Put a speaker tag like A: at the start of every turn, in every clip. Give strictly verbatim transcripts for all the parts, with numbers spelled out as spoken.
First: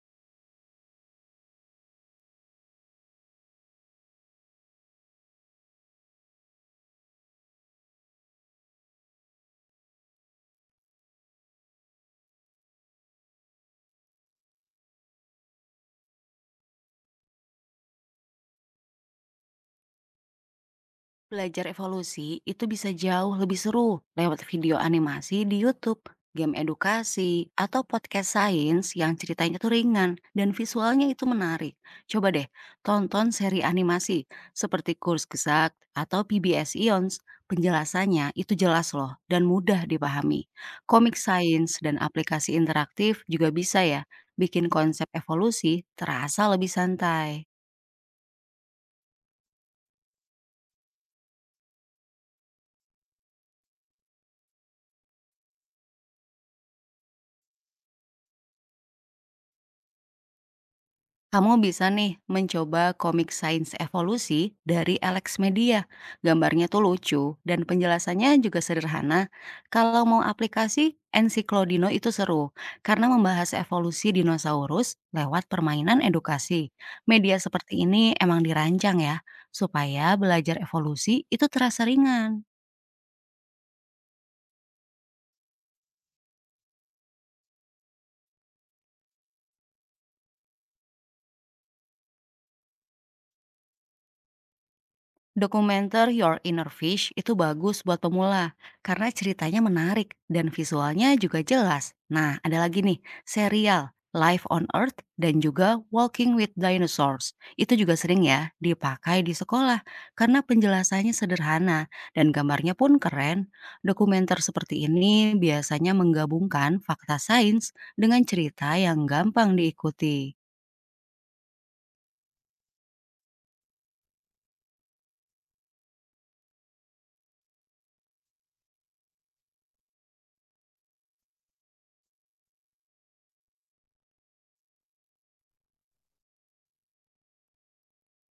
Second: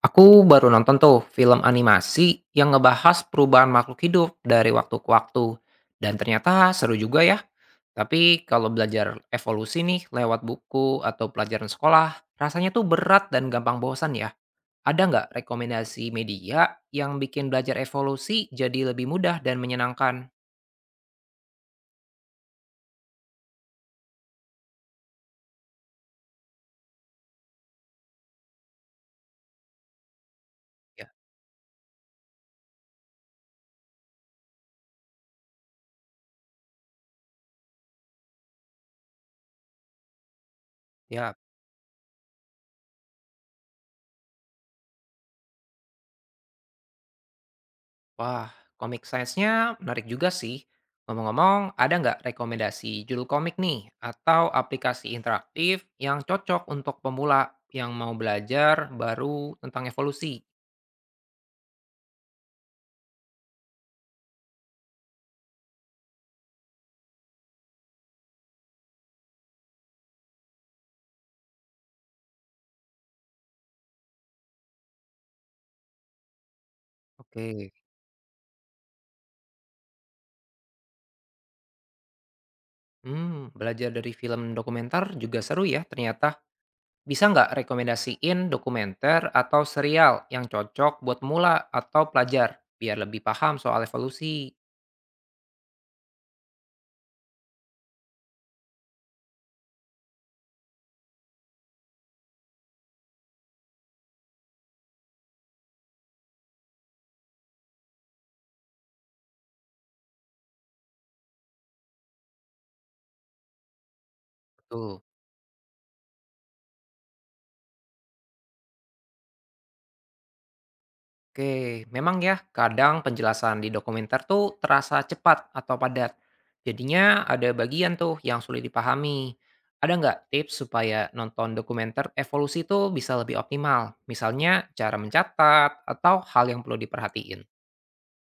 A: Aku baru nonton tuh film animasi yang ngebahas perubahan makhluk hidup dari waktu ke waktu. Dan ternyata seru juga ya. Tapi kalau belajar evolusi nih lewat buku atau pelajaran sekolah, rasanya tuh berat dan gampang bosan ya. Ada nggak rekomendasi media yang bikin belajar evolusi jadi lebih mudah dan menyenangkan?
B: Belajar evolusi itu bisa jauh lebih seru lewat video animasi di YouTube, game edukasi, atau podcast sains yang ceritanya tuh ringan dan visualnya
A: Ya,
B: itu menarik. Coba deh, tonton seri animasi seperti Kurs Gesak atau P B S Ions. Penjelasannya itu jelas loh dan mudah dipahami. Komik
A: ya.
B: sains dan aplikasi interaktif juga bisa ya bikin konsep evolusi terasa lebih santai.
A: Wah, komik sainsnya menarik juga sih. Ngomong-ngomong, ada nggak rekomendasi judul komik nih atau aplikasi interaktif yang cocok untuk pemula yang mau belajar baru tentang evolusi?
B: Kamu bisa nih mencoba komik sains evolusi dari Alex Media. Gambarnya tuh lucu dan penjelasannya juga sederhana. Kalau mau aplikasi, Encyclodino itu seru karena membahas evolusi dinosaurus lewat permainan edukasi. Media
A: Oke.
B: seperti ini emang dirancang ya supaya belajar evolusi itu terasa ringan.
A: Hmm, belajar dari film dokumenter juga seru ya ternyata. Bisa nggak rekomendasiin dokumenter atau serial yang cocok buat pemula atau pelajar biar lebih paham soal evolusi?
B: Dokumenter Your Inner Fish itu bagus buat pemula karena ceritanya menarik dan visualnya juga jelas. Nah, ada lagi nih, serial Life on Earth dan juga Walking with Dinosaurs. Itu juga sering ya dipakai di sekolah karena penjelasannya sederhana dan gambarnya pun keren. Dokumenter seperti
A: Betul.
B: ini biasanya menggabungkan fakta sains dengan cerita yang gampang diikuti.
A: Oke, memang ya, kadang penjelasan di dokumenter tuh terasa cepat atau padat. Jadinya ada bagian tuh yang sulit dipahami. Ada nggak tips supaya nonton dokumenter evolusi tuh bisa lebih optimal? Misalnya cara mencatat atau hal yang perlu diperhatiin.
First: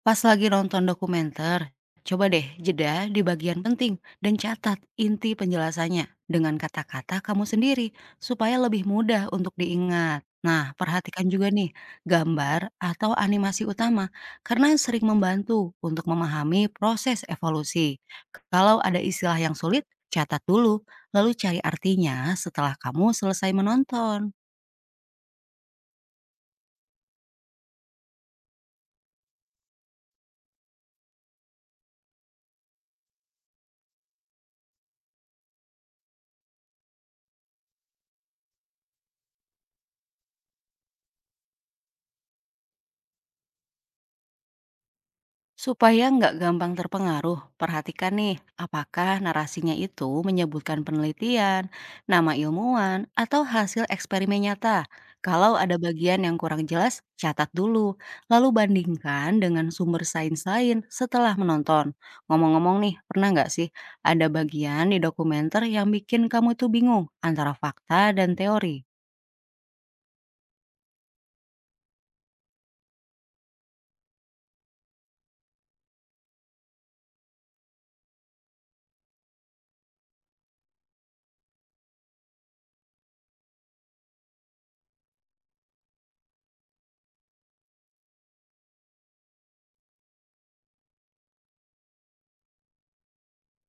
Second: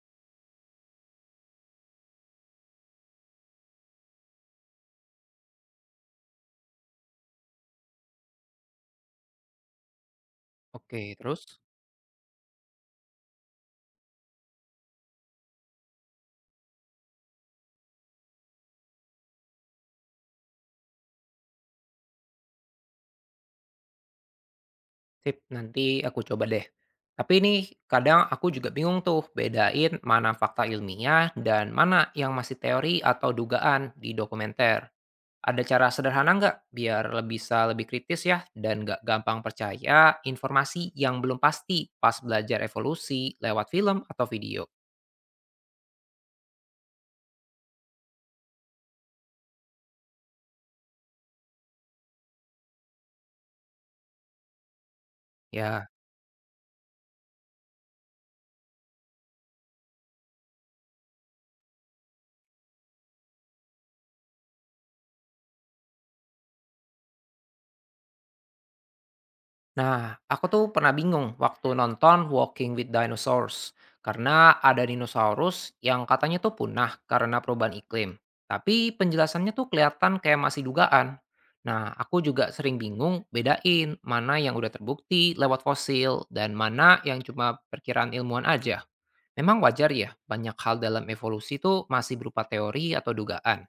B: Pas lagi nonton dokumenter, coba deh jeda di bagian penting dan catat inti penjelasannya dengan kata-kata kamu sendiri supaya lebih mudah untuk diingat. Nah,
A: Oke,
B: perhatikan juga
A: terus?
B: nih gambar atau animasi utama karena sering membantu untuk memahami proses evolusi. Kalau ada istilah yang sulit, catat dulu, lalu cari artinya setelah kamu selesai menonton.
A: Sip, nanti aku coba deh. Tapi ini kadang aku juga bingung tuh bedain mana fakta ilmiah dan mana yang masih teori atau dugaan di dokumenter. Ada cara sederhana nggak biar lebih bisa lebih kritis ya dan nggak gampang percaya informasi yang belum pasti pas belajar evolusi lewat film atau video?
B: Supaya nggak gampang terpengaruh, perhatikan nih apakah narasinya itu menyebutkan penelitian, nama ilmuwan, atau hasil eksperimen nyata. Kalau ada
A: Ya,
B: bagian yang kurang jelas, catat dulu, lalu bandingkan dengan sumber sains lain setelah menonton. Ngomong-ngomong nih, pernah nggak sih ada bagian di dokumenter yang bikin kamu tuh bingung antara fakta dan teori?
A: nah aku tuh pernah bingung waktu nonton Walking with Dinosaurs karena ada dinosaurus yang katanya tuh punah karena perubahan iklim. Tapi penjelasannya tuh kelihatan kayak masih dugaan. Nah, aku juga sering bingung bedain mana yang udah terbukti lewat fosil dan mana yang cuma perkiraan ilmuwan aja. Memang wajar ya, banyak hal dalam evolusi tuh masih berupa teori atau dugaan.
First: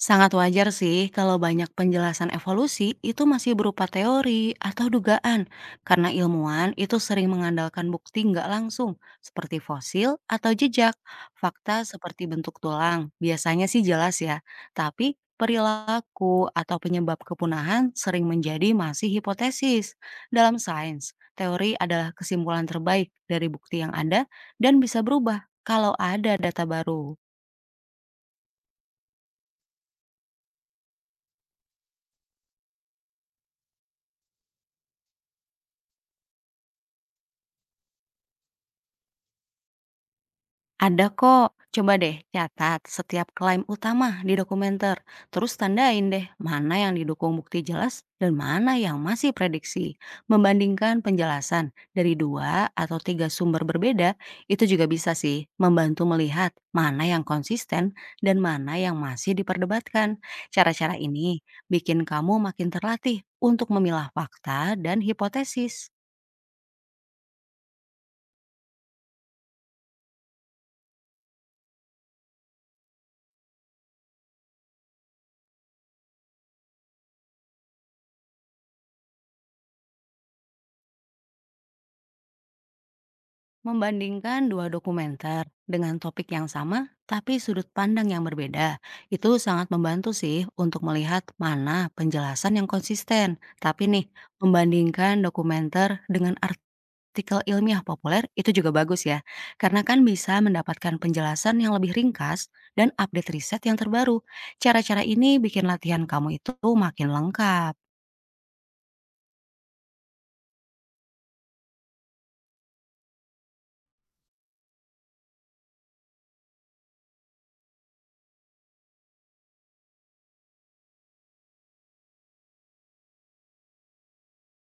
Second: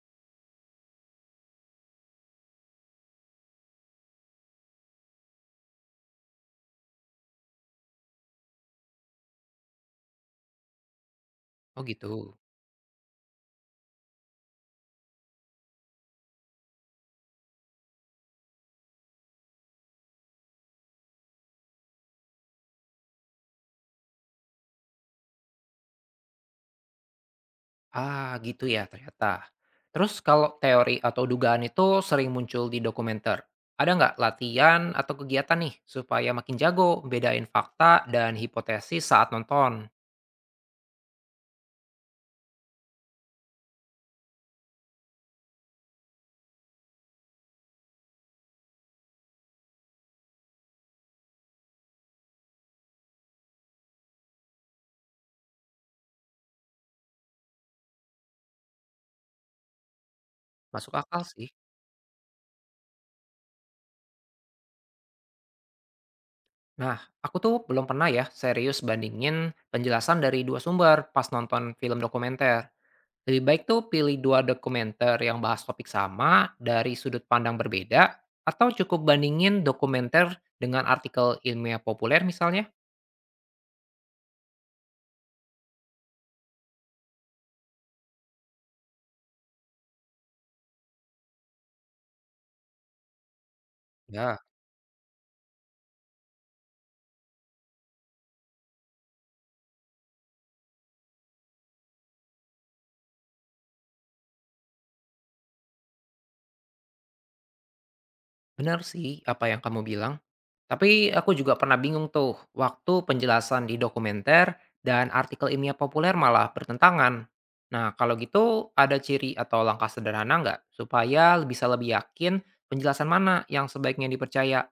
B: Sangat wajar sih kalau banyak penjelasan evolusi itu masih berupa teori atau dugaan, karena ilmuwan itu sering mengandalkan bukti nggak langsung, seperti fosil atau jejak.
A: Oh
B: Fakta seperti
A: gitu.
B: bentuk tulang biasanya sih jelas ya, tapi perilaku atau penyebab kepunahan sering menjadi masih hipotesis. Dalam sains, teori adalah kesimpulan terbaik dari bukti yang ada dan bisa berubah kalau ada data baru.
A: Ah, gitu ya ternyata. Terus kalau teori atau dugaan itu sering muncul di dokumenter, ada nggak latihan atau kegiatan nih supaya makin jago bedain fakta dan hipotesis saat nonton?
B: Ada kok. Coba deh catat setiap klaim utama di dokumenter. Terus tandain deh mana yang didukung bukti jelas dan mana yang masih prediksi. Membandingkan penjelasan dari dua atau tiga sumber berbeda itu juga bisa sih membantu melihat mana yang konsisten dan mana yang masih diperdebatkan.
A: Masuk
B: Cara-cara
A: akal
B: ini
A: sih.
B: bikin kamu makin terlatih untuk memilah fakta dan hipotesis.
A: Nah, aku tuh belum pernah ya serius bandingin penjelasan dari dua sumber pas nonton film dokumenter. Lebih baik tuh pilih dua dokumenter yang bahas topik sama dari sudut pandang berbeda atau cukup bandingin dokumenter dengan artikel ilmiah populer misalnya?
B: Membandingkan dua dokumenter dengan topik yang sama, tapi sudut pandang yang berbeda, itu sangat membantu sih untuk melihat mana penjelasan yang konsisten. Tapi nih,
A: Ya.
B: membandingkan dokumenter dengan artikel ilmiah populer itu juga bagus ya, karena kan bisa mendapatkan penjelasan yang lebih ringkas dan update riset yang terbaru. Cara-cara ini bikin latihan kamu itu makin lengkap.
A: Benar sih apa yang kamu bilang. Tapi aku juga pernah bingung tuh waktu penjelasan di dokumenter dan artikel ilmiah populer malah bertentangan. Nah kalau gitu ada ciri atau langkah sederhana nggak supaya bisa lebih yakin penjelasan mana yang sebaiknya dipercaya?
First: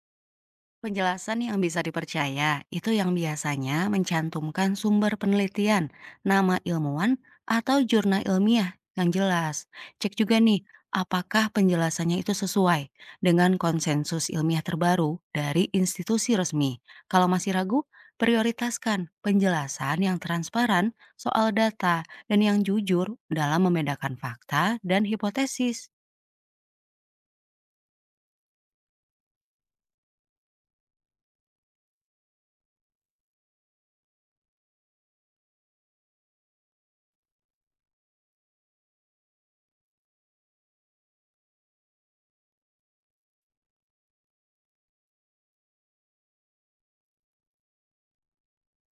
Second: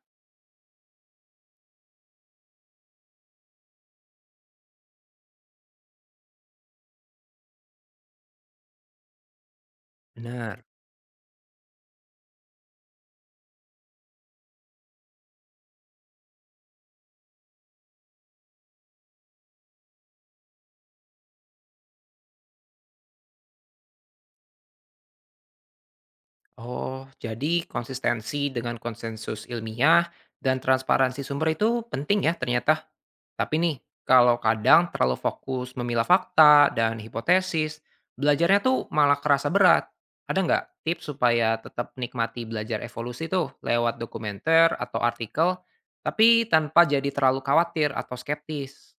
B: Penjelasan yang bisa dipercaya itu yang biasanya mencantumkan sumber penelitian, nama ilmuwan, atau jurnal ilmiah yang jelas. Cek juga nih,
A: Benar.
B: apakah penjelasannya itu sesuai dengan konsensus ilmiah terbaru dari institusi resmi. Kalau masih ragu, prioritaskan penjelasan yang transparan soal data dan yang jujur dalam membedakan fakta dan hipotesis.
A: Oh, jadi konsistensi dengan konsensus ilmiah dan transparansi sumber itu penting ya ternyata. Tapi nih, kalau kadang terlalu fokus memilah fakta dan hipotesis, belajarnya tuh malah kerasa berat. Ada nggak tips supaya tetap nikmati belajar evolusi tuh lewat dokumenter atau artikel, tapi tanpa jadi terlalu khawatir atau skeptis?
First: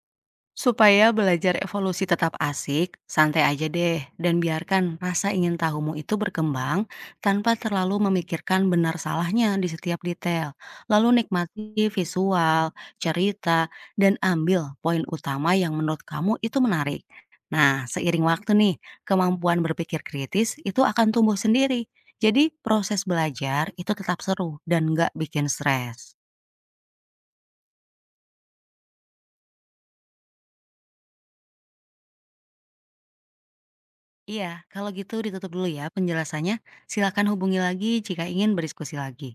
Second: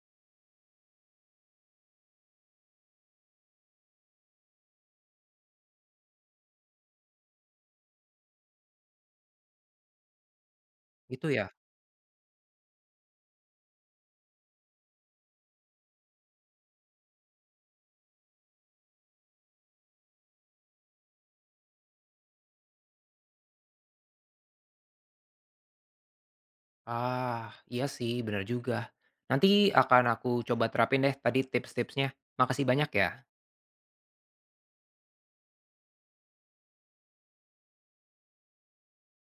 B: Supaya belajar evolusi tetap asik, santai aja deh, dan biarkan rasa ingin tahumu itu berkembang tanpa terlalu memikirkan benar salahnya di setiap detail. Lalu
A: Gitu ya?
B: nikmati visual, cerita, dan ambil poin utama yang menurut kamu itu menarik. Nah, seiring waktu nih, kemampuan berpikir kritis itu akan tumbuh sendiri. Jadi, proses belajar itu tetap seru dan nggak bikin stres.
A: Ah, iya sih, bener juga. Nanti akan aku coba terapin deh tadi tips-tipsnya. Makasih banyak ya.
B: Iya, kalau gitu ditutup dulu ya penjelasannya. Silakan hubungi lagi jika ingin berdiskusi lagi.